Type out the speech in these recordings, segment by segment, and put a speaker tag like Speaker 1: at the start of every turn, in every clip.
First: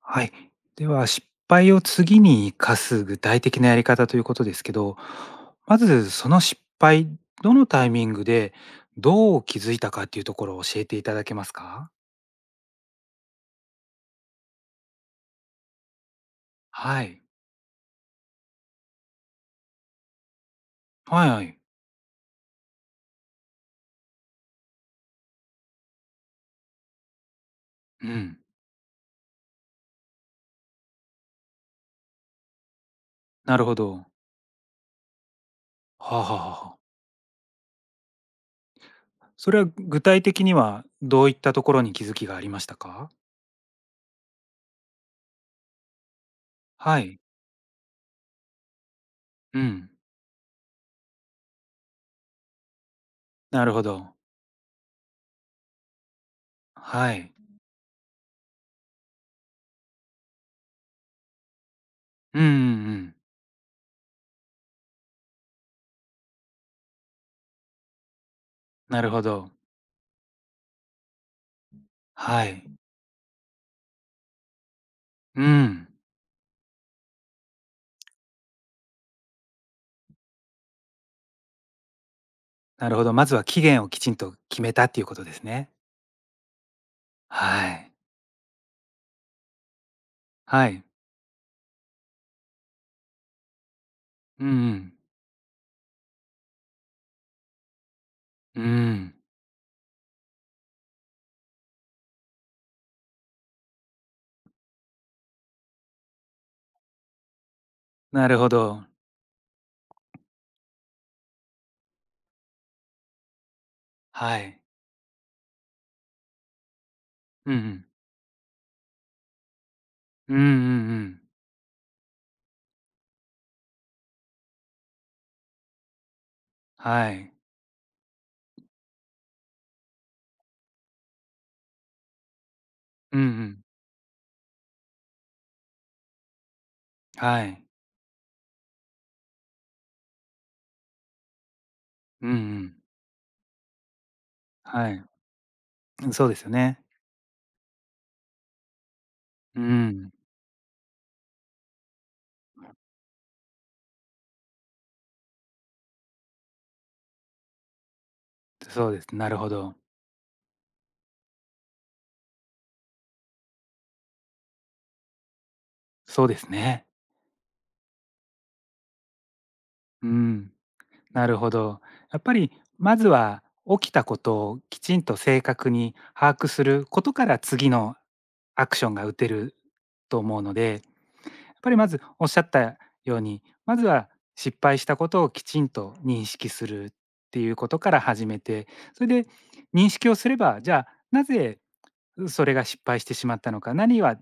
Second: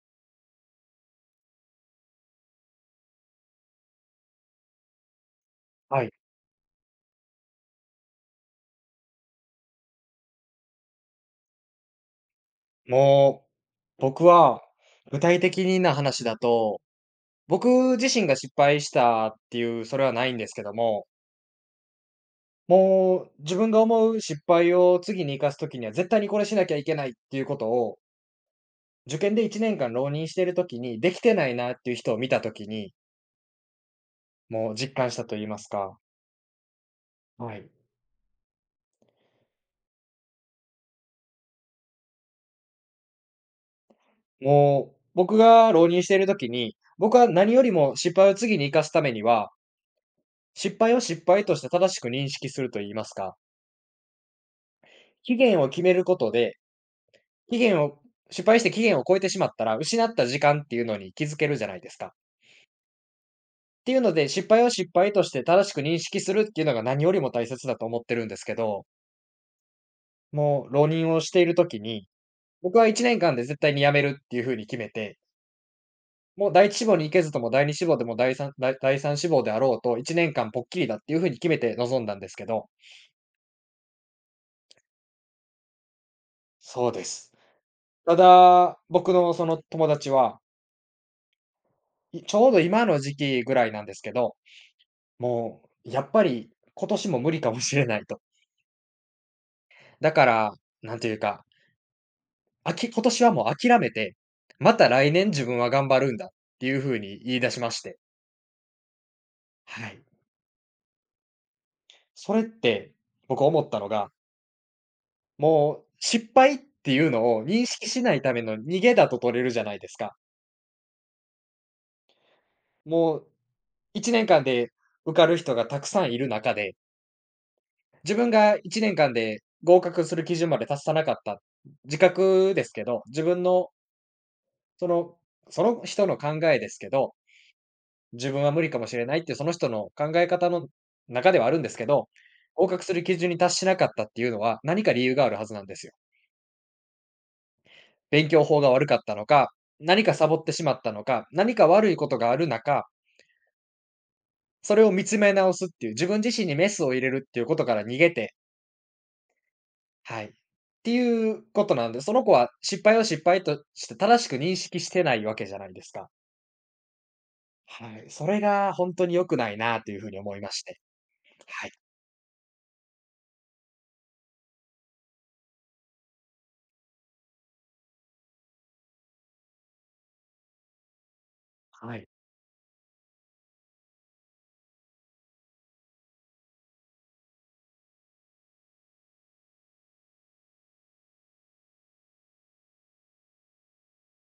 Speaker 1: はい。では、失敗を次に生かす具体的なやり方ということですけど、ま
Speaker 2: は
Speaker 1: ず
Speaker 2: い。
Speaker 1: その失敗、どのタイミングでどう気づいたかっていうところを教えていただけますか？
Speaker 2: もう、僕は、具体的な話だと、
Speaker 1: はい。
Speaker 2: 僕自身が失敗したっていう、それはないんですけども、
Speaker 1: はいはい。
Speaker 2: もう自分が思う失敗を次に生かす時には、絶対にこれしなきゃいけないっていうことを、
Speaker 1: うん。
Speaker 2: 受験で1年間浪人してる時に、できてないなっていう人を見た時に、
Speaker 1: なるほど。
Speaker 2: もう実感したと言いますか。
Speaker 1: はあはあはあはあ。
Speaker 2: はい。
Speaker 1: それは具体的にはどういったところに気づきがありましたか？
Speaker 2: もう、僕が浪人している時に、
Speaker 1: は
Speaker 2: 僕
Speaker 1: い。
Speaker 2: は何よりも失敗を次に生かすためには、
Speaker 1: うん。
Speaker 2: 失敗を失敗として正しく認識すると言いますか。
Speaker 1: なるほど。
Speaker 2: 期限を決めることで、
Speaker 1: はい。
Speaker 2: 期限を失敗して期限を超えてしまったら、失った時間っていうのに気づけるじゃないですか。っ
Speaker 1: うんうんうん。
Speaker 2: ていうので、失敗を失敗として正しく認識するっていうのが何よりも大切だと思ってるんですけど、
Speaker 1: なるほど。
Speaker 2: もう浪人をしている時に、
Speaker 1: はい。
Speaker 2: 僕は1年間で絶対に辞めるっていう風に決めて、
Speaker 1: うん。
Speaker 2: もう第一志望に行けずとも第二志望でも第三志望であろうと1年間ぽっきりだっていう風に決めて臨んだんですけど。
Speaker 1: なるほど、まずは期限をきちんと決めたっていうことですね。
Speaker 2: そうです。
Speaker 1: はい。
Speaker 2: ただ、僕のその友達は、
Speaker 1: はい。
Speaker 2: ちょうど今の時期ぐらいなんですけど、
Speaker 1: うんうん。
Speaker 2: もう、やっぱり今年も無理かもしれないと。
Speaker 1: うん。
Speaker 2: だから、なんていうか、今年はもう諦めて、また来年自分は頑張るんだっていう風に言い出しまして。
Speaker 1: なるほど。
Speaker 2: はい。それって、僕思ったのが、
Speaker 1: はい。
Speaker 2: もう失敗っていうのを
Speaker 1: うんう
Speaker 2: 認
Speaker 1: ん。
Speaker 2: 識しないための逃げだと取れるじゃないですか。
Speaker 1: うんうんうん。
Speaker 2: もう1年間で受かる人がたくさんいる中で、
Speaker 1: はい。
Speaker 2: 自分が1年間で合格する基準まで達さなかった自覚ですけど、
Speaker 1: うん
Speaker 2: 自
Speaker 1: う
Speaker 2: 分
Speaker 1: ん。
Speaker 2: のそのその人の考えですけど、
Speaker 1: はい。
Speaker 2: 自分は無理かもしれないっていうその人の考え方の中ではあるんですけど、
Speaker 1: うんう
Speaker 2: 合
Speaker 1: ん。
Speaker 2: 格する基準に達しなかったっていうのは、何
Speaker 1: は
Speaker 2: か理
Speaker 1: い。
Speaker 2: 由があるはずなんですよ。
Speaker 1: うん、そうですよね。
Speaker 2: 勉強法が悪かったのか、
Speaker 1: う
Speaker 2: 何
Speaker 1: ん。
Speaker 2: かサボってしまったのか、何か悪いことがある中、それを見つめ直すっていう、自分自身にメスを入れるっていうことから逃げて、
Speaker 1: そうです。なるほど。
Speaker 2: はい。っていうことなんで、その子は失敗を失敗として正しく認識してないわけじゃないですか。
Speaker 1: そうですね。
Speaker 2: はい。それが本当に良くないなというふ
Speaker 1: う
Speaker 2: うに思いま
Speaker 1: ん。
Speaker 2: して。
Speaker 1: なるほ
Speaker 2: はい。
Speaker 1: ど。やっぱり、まずは起きたことをきちんと正確に把握することから、次のアクションが打てると思うので、ま
Speaker 2: は
Speaker 1: ず
Speaker 2: い。
Speaker 1: おっしゃったように、まずは失敗したことをきちんと認識するっていうことから始めて、それで認識をすれば、じゃあなぜそれが失敗してしまったのか、何は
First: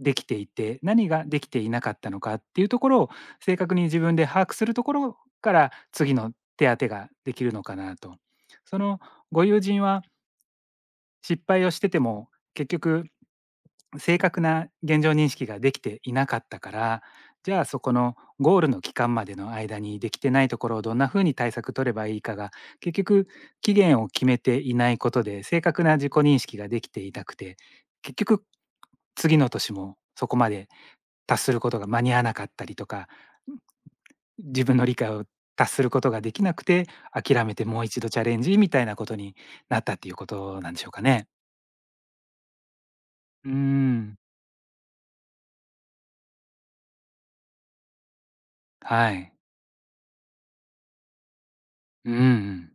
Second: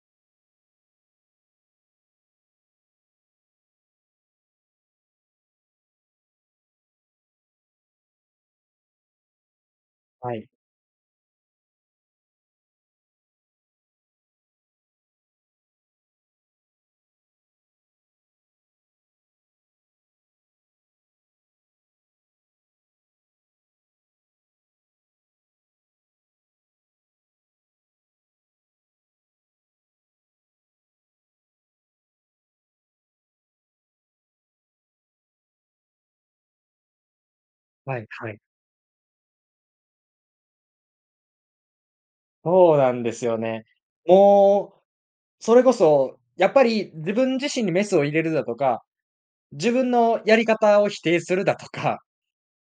Speaker 1: できていて、何ができていなかったのかっていうところを正確に自分で把握するところから次の手当てができるのかなと。そのご友人は
Speaker 2: はい。
Speaker 1: 失敗をしてても結局正確な現状認識ができていなかったから、じゃあそこのゴールの期間までの間にできてないところをどんなふうに対策取ればいいかが結局期限を決めていないことで正確な自己認識ができていなくて、結局次の年もそこまで達することが間に合わなかったりとか、自分の理解を達することができなくて、諦めてもう
Speaker 2: は
Speaker 1: 一
Speaker 2: い、
Speaker 1: 度チャ
Speaker 2: は
Speaker 1: レ
Speaker 2: い。
Speaker 1: ンジみたいなことになったっていうことなんでしょうかね。
Speaker 2: そうなんですよ
Speaker 1: うー
Speaker 2: ね。
Speaker 1: ん。
Speaker 2: もう、それこそ、やっぱり自分自身にメスを入れるだとか、
Speaker 1: はい。
Speaker 2: 自分のやり方を否定するだとか、
Speaker 1: う んうん。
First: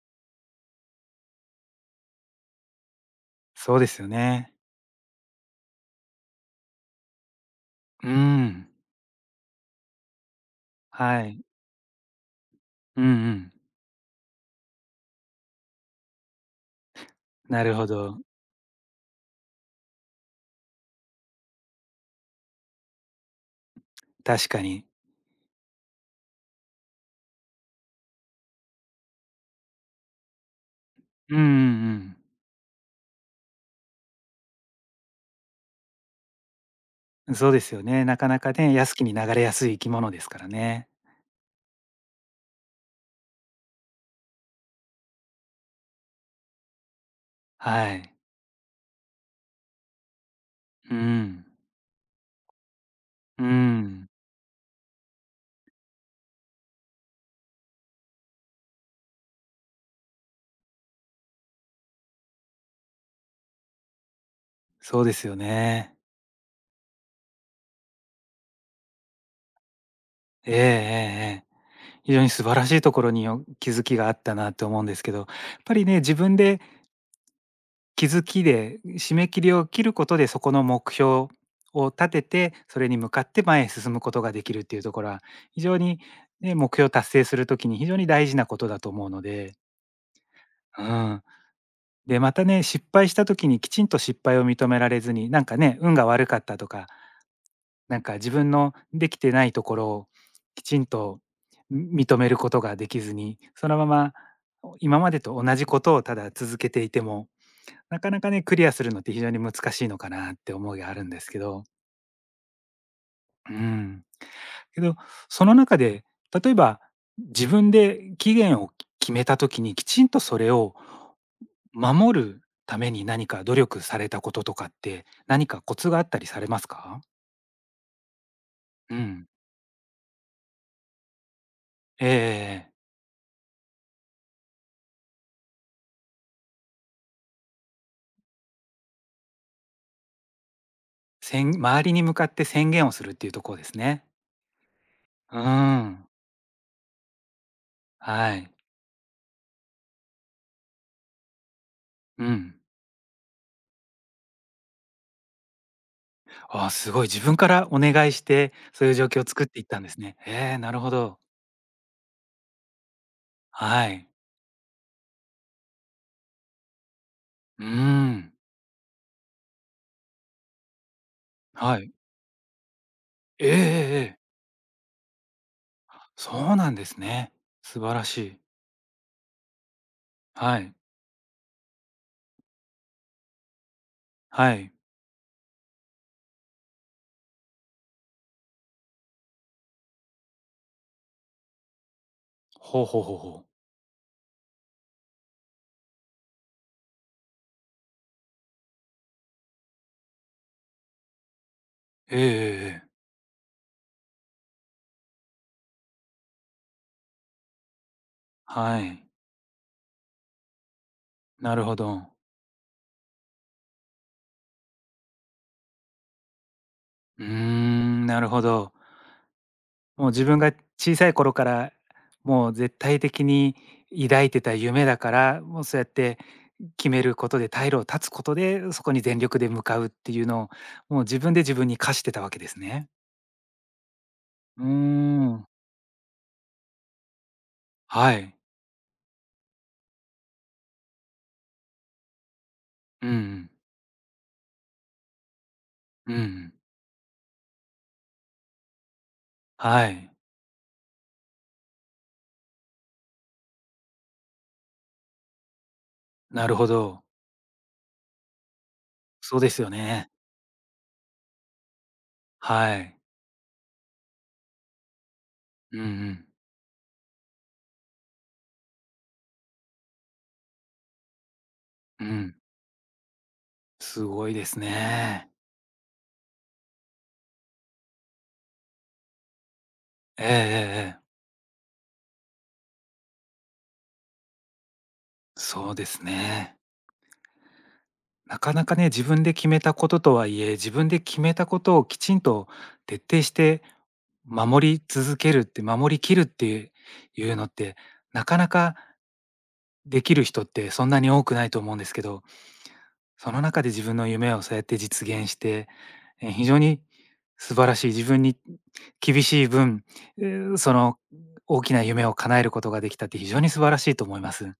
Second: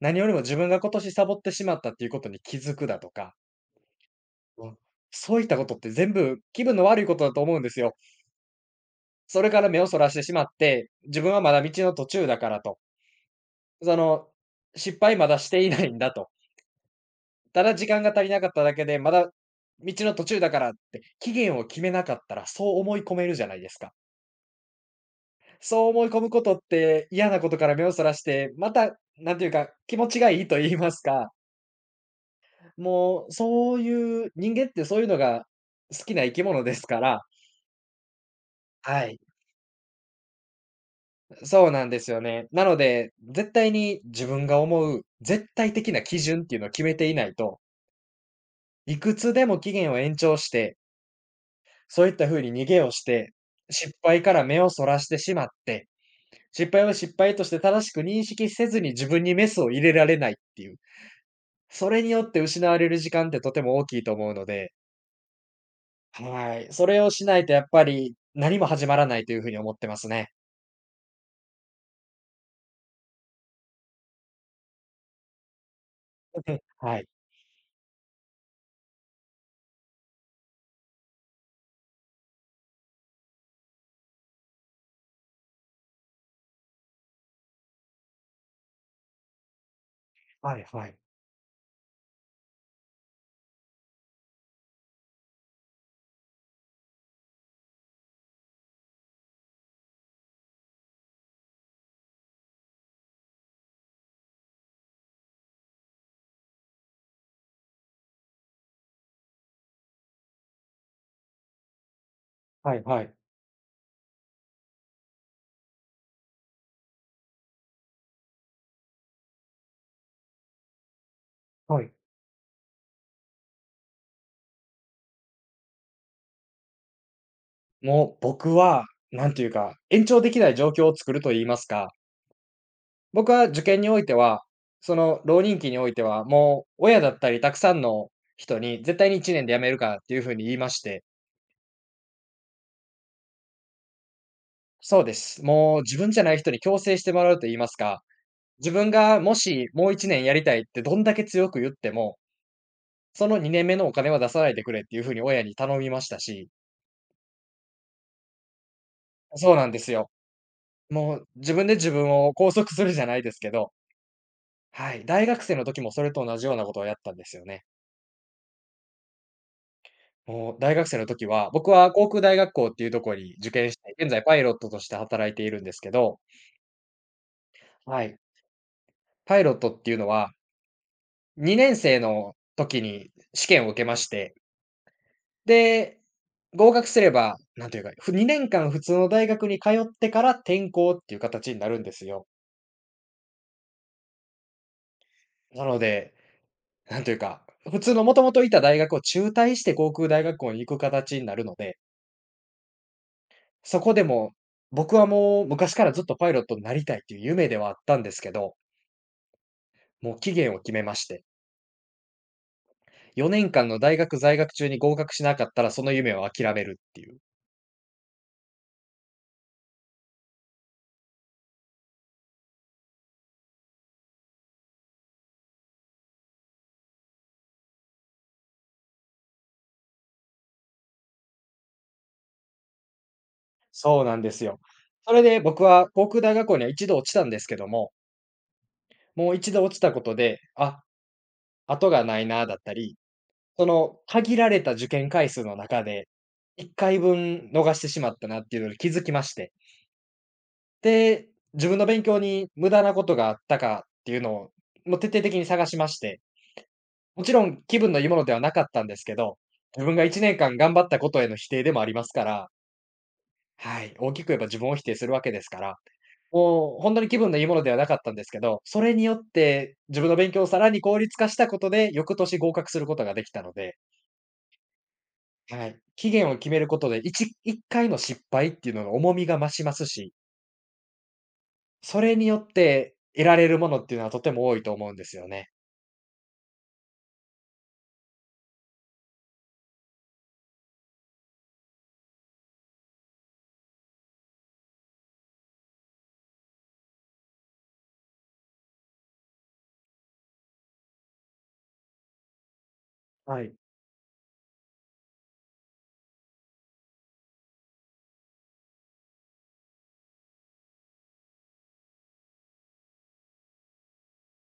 Speaker 2: 何よりも自分が今年サボってしまったっていうことに気づくだとか、
Speaker 1: そうですよね。
Speaker 2: うん、そういったことって全部気分の悪いことだと思うんですよ。
Speaker 1: うん。
Speaker 2: それから目をそらしてしまって、自
Speaker 1: は
Speaker 2: 分は
Speaker 1: い。
Speaker 2: まだ道の途中だからと。
Speaker 1: うんうん。
Speaker 2: その、失敗まだしていないんだと。た
Speaker 1: な
Speaker 2: だ
Speaker 1: る
Speaker 2: 時
Speaker 1: ほ
Speaker 2: 間が
Speaker 1: ど。
Speaker 2: 足りなかっただけで、まだ道の途中だからって期限を決めなかったら、そう思い込めるじゃないですか。
Speaker 1: 確かに。
Speaker 2: そう思い込むことって嫌なことから目をそらして、また、なんていうか、気持ちがいいと言いますか、
Speaker 1: うんうん
Speaker 2: もうそういう人間ってそういうのが好きな生き物ですから、
Speaker 1: うん。そうですよね。なかなかね、安気
Speaker 2: は
Speaker 1: きに
Speaker 2: い、
Speaker 1: 流れやすい生き物ですからね。
Speaker 2: そうなんですよね。なので、絶対に自分が思う絶対的な基準っていうのを決めていないと、
Speaker 1: はい。
Speaker 2: いくつでも期限を延長して
Speaker 1: うん。
Speaker 2: そういった風に逃げをして、
Speaker 1: う
Speaker 2: 失
Speaker 1: ん。
Speaker 2: 敗から目をそらしてしまって、失敗を失敗として正しく認識せずに自分にメスを入れられないっていう、それによって失われる時間ってとても大きいと思うので、
Speaker 1: そうですよね。
Speaker 2: はい。それをしないとやっぱり何も始まらないという風に思ってますね。
Speaker 1: ええええええ。非常に素晴らしいところにお気づきがあったなと思うんですけど、やっぱりね、自分で
Speaker 2: はい。
Speaker 1: 気づきで、締め切りを切ることで、そこの目標を立てて、それに向かって前へ進むことができるっていうところは、非常にね、目標を達成するときに非常に大事なことだと思うので、
Speaker 2: はい
Speaker 1: う
Speaker 2: はい。
Speaker 1: ん。で、またね、失敗した時にきちんと失敗を認められずに、なんかね、運が悪かったとか、なんか自分のできてないところをきちんと認めることができずに、そのまま今までと同じことをただ続けていても、なかなかね、クリアするのって非常に難しいのかなって思いがあるんですけど、
Speaker 2: はいはい。
Speaker 1: うん。けど、その中で、例えば自分で期限を決めた時にきちんとそれを
Speaker 2: はい。
Speaker 1: 守るために何か努力されたこととかって、何かコツがあったりされますか？
Speaker 2: もう僕は、
Speaker 1: う
Speaker 2: な
Speaker 1: ん。
Speaker 2: んていうか、延長できない状況を作ると言いますか。
Speaker 1: ええええ。
Speaker 2: 僕は受験においては、その浪人期においては、もう親だったりたくさんの人に絶対に1年で辞めるからっていうふうに言いまして、
Speaker 1: 周りに向かって宣言をするっていうところですね。
Speaker 2: そうで
Speaker 1: う
Speaker 2: す。もう自
Speaker 1: ん。
Speaker 2: 分じゃない人に強制してもらうと言いますか、
Speaker 1: はい。
Speaker 2: 自分がもしもう1年やりたいってどんだけ強く言っても、
Speaker 1: うん。
Speaker 2: その2年目のお金は出さないでくれっていうふうに親に頼みましたし、
Speaker 1: ああ、すごい自分からお願いして、そういう状況を作っ
Speaker 2: そう
Speaker 1: てい
Speaker 2: な
Speaker 1: っ
Speaker 2: んで
Speaker 1: たんで
Speaker 2: す
Speaker 1: す
Speaker 2: よ。
Speaker 1: ね。ええ、なるほ
Speaker 2: も
Speaker 1: ど。
Speaker 2: う自分で自分を拘束するじゃないですけど、
Speaker 1: はい。
Speaker 2: はい、大学生の時もそれと同じようなことをやったんですよ
Speaker 1: う
Speaker 2: ね。
Speaker 1: ーん。
Speaker 2: もう大学生の時は、僕
Speaker 1: は
Speaker 2: は
Speaker 1: い。
Speaker 2: 航空大学校っていうところに
Speaker 1: え
Speaker 2: 受
Speaker 1: ええええ
Speaker 2: 験して、現
Speaker 1: え。
Speaker 2: 在パイロットとして働いているんですけど、
Speaker 1: そうなんですね。素晴
Speaker 2: は
Speaker 1: ら
Speaker 2: い。
Speaker 1: しい。
Speaker 2: パイロットっていうのは、
Speaker 1: はい。
Speaker 2: 2年生の時に試験を受けまして、
Speaker 1: はい。
Speaker 2: で、合格すれば、なんというか、2年間普通の大学に通ってから転校っていう形になるんですよ。
Speaker 1: ほうほうほうほう。
Speaker 2: なので、なんというか、普通のもともといた大学を中退して航空大学校に行く形になるので、
Speaker 1: ええええええ。
Speaker 2: そこでも、僕はもう昔からずっとパイロットになりたいっていう夢ではあったんですけど、
Speaker 1: はい。
Speaker 2: もう期限を決めまして、
Speaker 1: なるほど。
Speaker 2: 4年間の大学在学中に合格しなかったら、その夢を諦めるっていう。
Speaker 1: うーん、なるほど。もう自分が小さい頃から、もう絶対的に抱いてた夢だから、もうそうやって決めることで退路を断つことで、そこに全力で向かうっていうのを、もう自分で自分に課してたわけですね。
Speaker 2: そうなんですよ。
Speaker 1: うー
Speaker 2: それで
Speaker 1: ん。
Speaker 2: 僕は航空大学校には一度落ちたんですけども、
Speaker 1: はい。
Speaker 2: もう一度落ちたことで、あ、後がないなだったり、
Speaker 1: うんうん。
Speaker 2: その限られた受験回数の中で、
Speaker 1: うんうん。
Speaker 2: 1回分逃してしまったなっていうのに気づきまして、
Speaker 1: はい。
Speaker 2: で、自分の勉強に無駄なことがあったかっていうのを、もう徹底的に探しまして、
Speaker 1: なるほど。
Speaker 2: もちろん気分のいいものではなかったんですけ
Speaker 1: そ
Speaker 2: ど、
Speaker 1: うですよ
Speaker 2: 自分が
Speaker 1: ね。
Speaker 2: 1年間頑張ったことへの否定でもありますから、
Speaker 1: はい。
Speaker 2: はい、大きく言えば自分を否定するわけですから、
Speaker 1: うんうん。
Speaker 2: もう本当に気分のいいものではなかったんですけど、それによって自分の勉強をさらに効率化したことで、
Speaker 1: う
Speaker 2: 翌
Speaker 1: ん。
Speaker 2: 年合格することができたので、
Speaker 1: すごいですね。
Speaker 2: はい、期限を決めることで、1回の失敗っていうのの重みが増しますし、
Speaker 1: ええええええ。
Speaker 2: それによって得られるものっていうのはとても多いと思うんですよね。
Speaker 1: そうですね。なかなかね、自分で決めたこととはいえ、自分で決めたことをきちんと徹底して守り続けるって、守りきるっていうのって、なかなかできる人ってそんなに多くないと思うんですけど、その
Speaker 2: はい。
Speaker 1: 中で自分の夢をそうやって実現して、え、非常に素晴らしい、自分に厳しい分、その大きな夢を叶えることができたって非常に素晴らしいと思います。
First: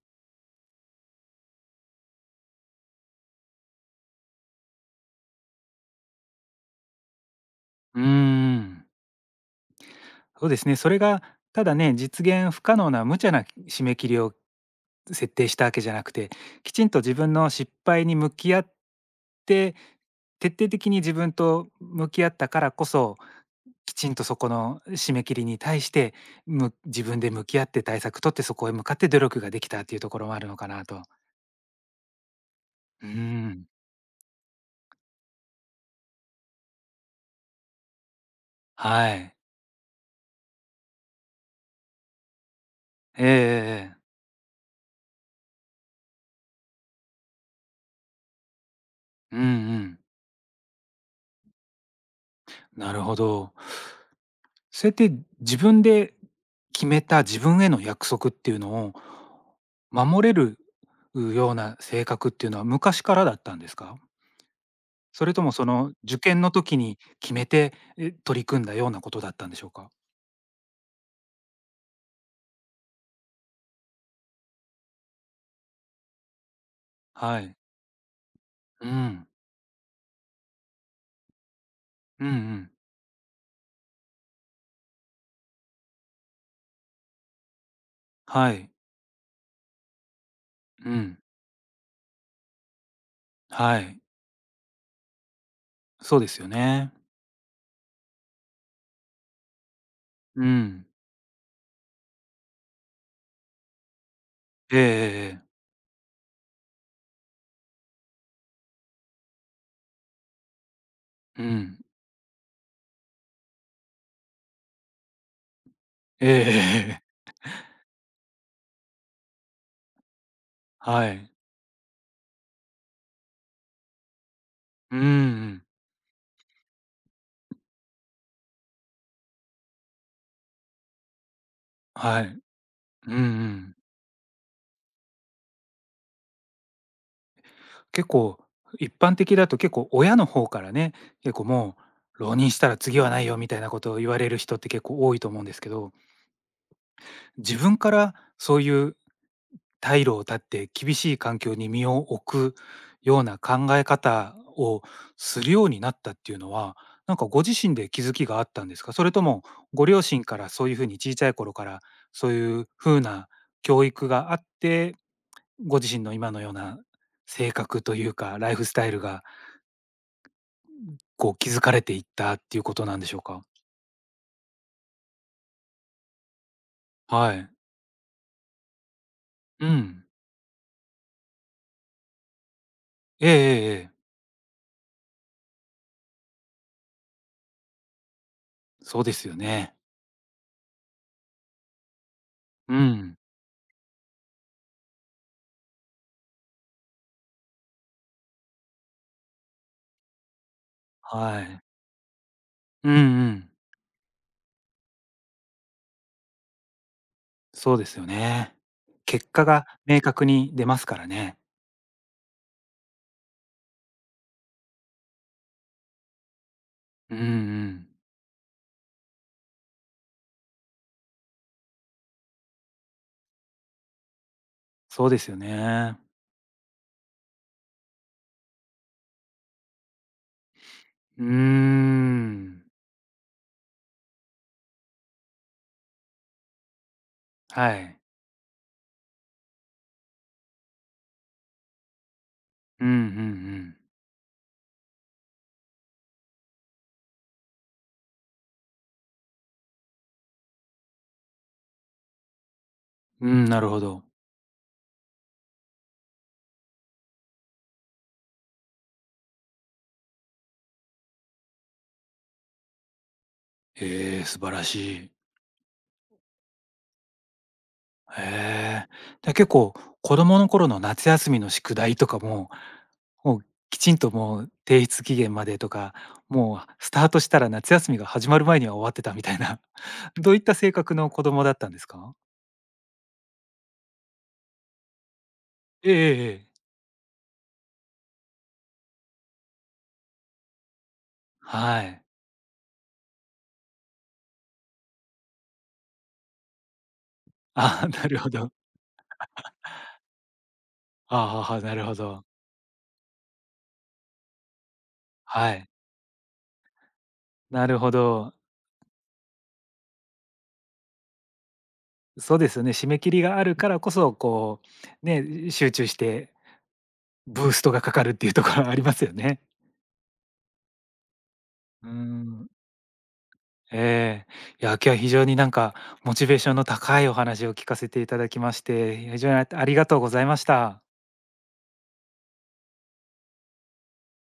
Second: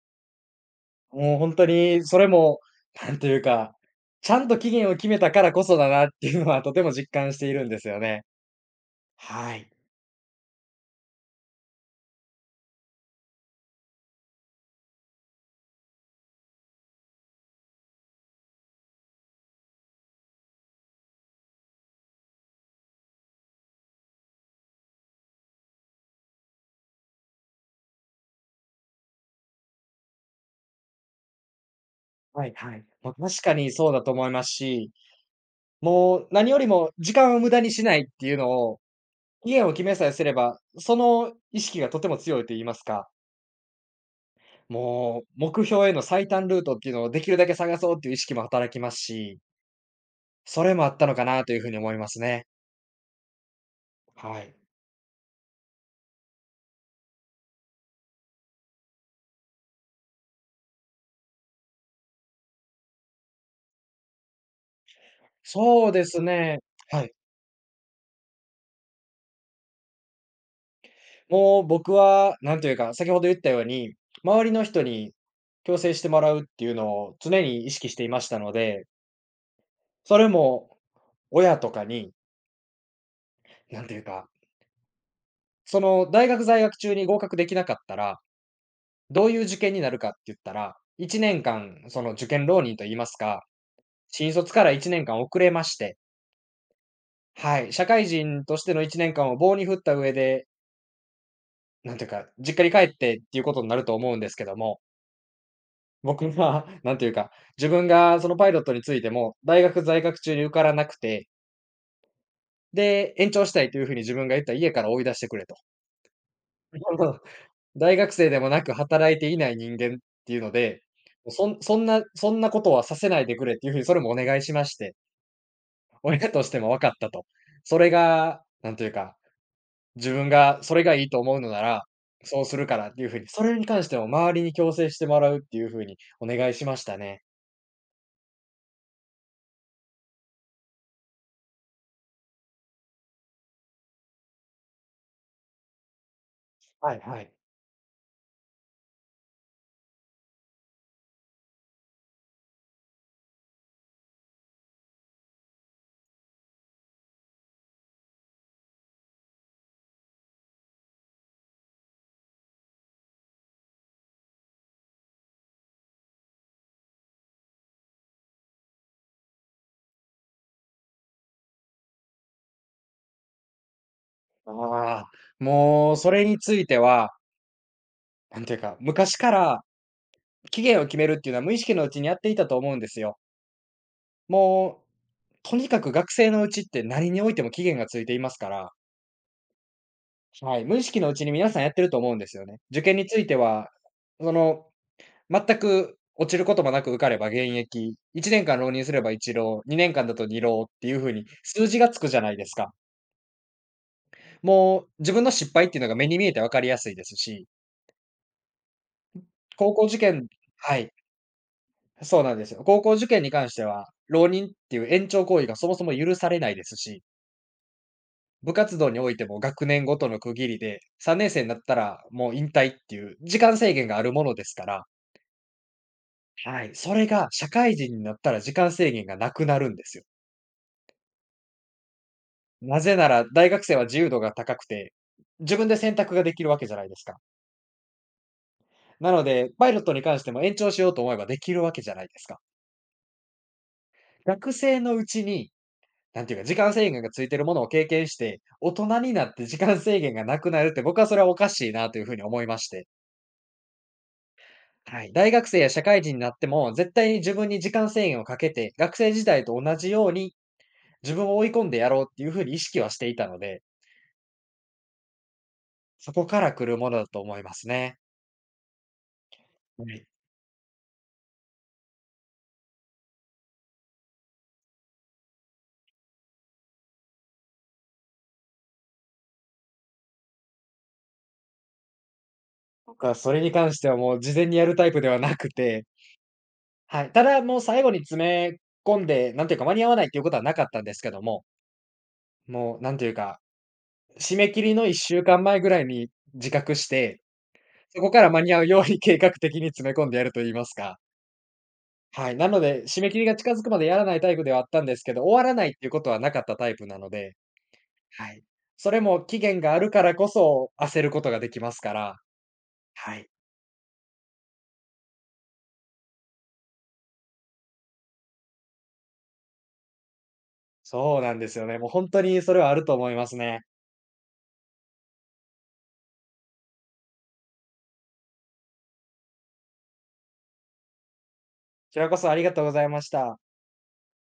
Speaker 2: もう本当にそれも、なんというか、ちゃんと期限を決めたからこそだなっていうのはとても実感しているんですよ
Speaker 1: うー
Speaker 2: ね。
Speaker 1: ん。
Speaker 2: はい。
Speaker 1: そうですね。それがただね、実現不可能な無茶な締め切りを設定したわけじゃなくて、きちんと自分の失敗に向き合って、徹底的に自分と向き合ったからこそ、きちんとそこの締め切りに対して、自分で向き合って対策取って、そこへ向かって努力ができたっていうところもあるのかなと。
Speaker 2: はいはい。
Speaker 1: う
Speaker 2: もう確か
Speaker 1: ん。
Speaker 2: にそうだと思いますし、もう何よりも時間を無駄にしないっていうのを、
Speaker 1: はい。
Speaker 2: 期限を決めさえすれば、その意識がとても強いと言いますか、
Speaker 1: ええええええ。
Speaker 2: もう目標への最短ルートっていうのをできるだけ探そうっていう意識も働きます
Speaker 1: う
Speaker 2: し、
Speaker 1: んうん。
Speaker 2: それもあったのかなという風に思いますね。
Speaker 1: なるほど。
Speaker 2: はい。
Speaker 1: それって自分で決めた自分への約束っていうのを守れるような性格っていうのは昔からだったんですか？それともそ
Speaker 2: そう
Speaker 1: の
Speaker 2: で
Speaker 1: 受
Speaker 2: す
Speaker 1: 験の
Speaker 2: ね。
Speaker 1: 時に
Speaker 2: はい。
Speaker 1: 決めて、取り組んだようなことだったんでしょうか？
Speaker 2: もう僕は、なんというか、先ほど言ったように、周りの人に強制してもらうっていうのを
Speaker 1: は
Speaker 2: 常
Speaker 1: い。
Speaker 2: に意識していましたので、
Speaker 1: うん。
Speaker 2: それも親とかに、
Speaker 1: うんうん。
Speaker 2: なんというか、その大学在学中に合格できなかったら、
Speaker 1: はい。
Speaker 2: どういう受験になるかって言ったら、
Speaker 1: うん。
Speaker 2: 1年間、その受験浪人と言いますか、
Speaker 1: はい。
Speaker 2: 新卒から1年間遅れまして、
Speaker 1: そうですよね。
Speaker 2: はい、社会人としての1年間を棒に振った上で、
Speaker 1: うん。
Speaker 2: なんていうか、実家に帰ってっていうことになると思うんですけど
Speaker 1: え
Speaker 2: も、
Speaker 1: えええええ。
Speaker 2: 僕は、なんていうか、自分がそのパイロットについても、大学在学中に受からなくて、
Speaker 1: うん。
Speaker 2: で、延長したいという風に自分が言ったら家から追い出してくれと。
Speaker 1: ええええええ。
Speaker 2: 大学生でもなく働いていない人間っていうので、
Speaker 1: はい。
Speaker 2: そんなことはさせないでくれっていう風にそれもお願いしまして、
Speaker 1: うんうん。
Speaker 2: 親としても分かったと。それが、なんていうか、自分がそれがいいと思うのなら、
Speaker 1: はい。
Speaker 2: そうするからっていう
Speaker 1: うん
Speaker 2: 風
Speaker 1: う
Speaker 2: に、それに
Speaker 1: ん。
Speaker 2: 関しても周りに強制してもらうっていう風にお願いしましたね。
Speaker 1: 結構、一般的だと結構親の方からね、結構もう浪人したら次はないよみたいなことを言われる人って結構多いと思うんですけど、
Speaker 2: はいはい。
Speaker 1: 自分からそういう退路を断って厳しい環境に身を置くような考え方をするようになったっていうのは、なんかご自身で気づきがあったんですか？それともご両親からそういうふうに小さい頃からそういう風な教育があって、ご自身の今のような性格というか、ライフスタイルがこう気づかれていったっていうことなんでしょうか？
Speaker 2: ああ、もうそれについては、
Speaker 1: はい。
Speaker 2: なんていうか、昔から
Speaker 1: うん。
Speaker 2: 期限を決めるっていうのは無意識のうちにやっていたと思うんですよ。
Speaker 1: ええええええ。
Speaker 2: もう、とにかく学生のうちって何においても期限がついていますから、
Speaker 1: そうですよね。
Speaker 2: はい、無意識のうちに皆さんやってると思うんですよね。
Speaker 1: う
Speaker 2: 受験に
Speaker 1: ん。
Speaker 2: ついては、その、全く落ちることもなく受かれば現役、1年間浪人すれば一浪、2年間だと二浪っていう風に
Speaker 1: はい。
Speaker 2: 数字がつくじゃないですか。
Speaker 1: うんうん。
Speaker 2: もう自分の失敗っていうのが目に見えて分かりやすいですし、
Speaker 1: そうですよね。結果が
Speaker 2: 高校受
Speaker 1: 明確
Speaker 2: 験
Speaker 1: に出
Speaker 2: は
Speaker 1: ます
Speaker 2: い。
Speaker 1: からね。
Speaker 2: そうなんですよ。高校受験に関しては、浪人っていう延長行為がそもそも許されないですし、
Speaker 1: うんうん。
Speaker 2: 部活動においても学年ごとの区切りで、3年生になったらもう引退っていう時間制限があるものですから、
Speaker 1: そうですよね。
Speaker 2: はい、それが社会人になったら時間制限がなくなるんですよ。
Speaker 1: うーん。
Speaker 2: なぜなら大学生は自由度が高くて、自分で選択ができるわけじゃないですか。
Speaker 1: はい。
Speaker 2: なので、パイロットに関しても延長しようと思えばできるわけじゃないですか。
Speaker 1: うんうんうん。
Speaker 2: 学生のうちになんていうか、時間制限がついてるものを経験して、大人になって時間制限がなくなるって、僕はそれはおかしいなというふうに思いまして。
Speaker 1: うん、なるほど。
Speaker 2: はい。大学生や社会人になっても、絶対に自分に時間制限をかけて、学生時代と同じように自分を追い込んでやろうっていうふうに意識はしていたので、
Speaker 1: ええ、素晴らしい。
Speaker 2: そこから来るものだと思いますね。
Speaker 1: へえ。結構、
Speaker 2: はい。
Speaker 1: 子供の頃の夏休みの宿題とかももうきちんともう提出期限までとか、もうスタートしたら夏休みが始まる前には終わってたみたいな、どういった性格の子供だったんですか？
Speaker 2: 僕はそれに関してはもう事前にやるタイプではなくて、
Speaker 1: ええええ。
Speaker 2: はい。ただ、もう最後に詰め込んで、なんていうか間に合わないっていうことはなかったんですけども、
Speaker 1: はい。
Speaker 2: もうなんていうか締め切りの1週間前ぐらいに自覚して、
Speaker 1: あ
Speaker 2: そ
Speaker 1: な
Speaker 2: こ
Speaker 1: る
Speaker 2: か
Speaker 1: ほ
Speaker 2: ら間
Speaker 1: ど。
Speaker 2: に合うように計画的に詰め込んでやると言いますか。
Speaker 1: ああ、なるほど。
Speaker 2: はい、なので、締め切りが近づくまでやらないタイプではあったんですけど、終わ
Speaker 1: は
Speaker 2: らな
Speaker 1: い。
Speaker 2: いっていうことはなかったタイプなので、
Speaker 1: なるほ
Speaker 2: は
Speaker 1: ど。
Speaker 2: い。それも期限があるからこそ、焦ることができますから、
Speaker 1: そうですよね、締め切
Speaker 2: は
Speaker 1: り
Speaker 2: い。
Speaker 1: があるからこそ、こう、ね、集中してブーストがかかるっていうところありますよね。
Speaker 2: そうなんですよね。も
Speaker 1: う
Speaker 2: う
Speaker 1: ー
Speaker 2: 本当に
Speaker 1: ん。
Speaker 2: それはあると思いますね。
Speaker 1: ええ。いや、今日は非常になんかモチベーションの高いお話を聞かせていただきまして、非常にありがとうございました。
Speaker 2: こちらこそありがとうございました。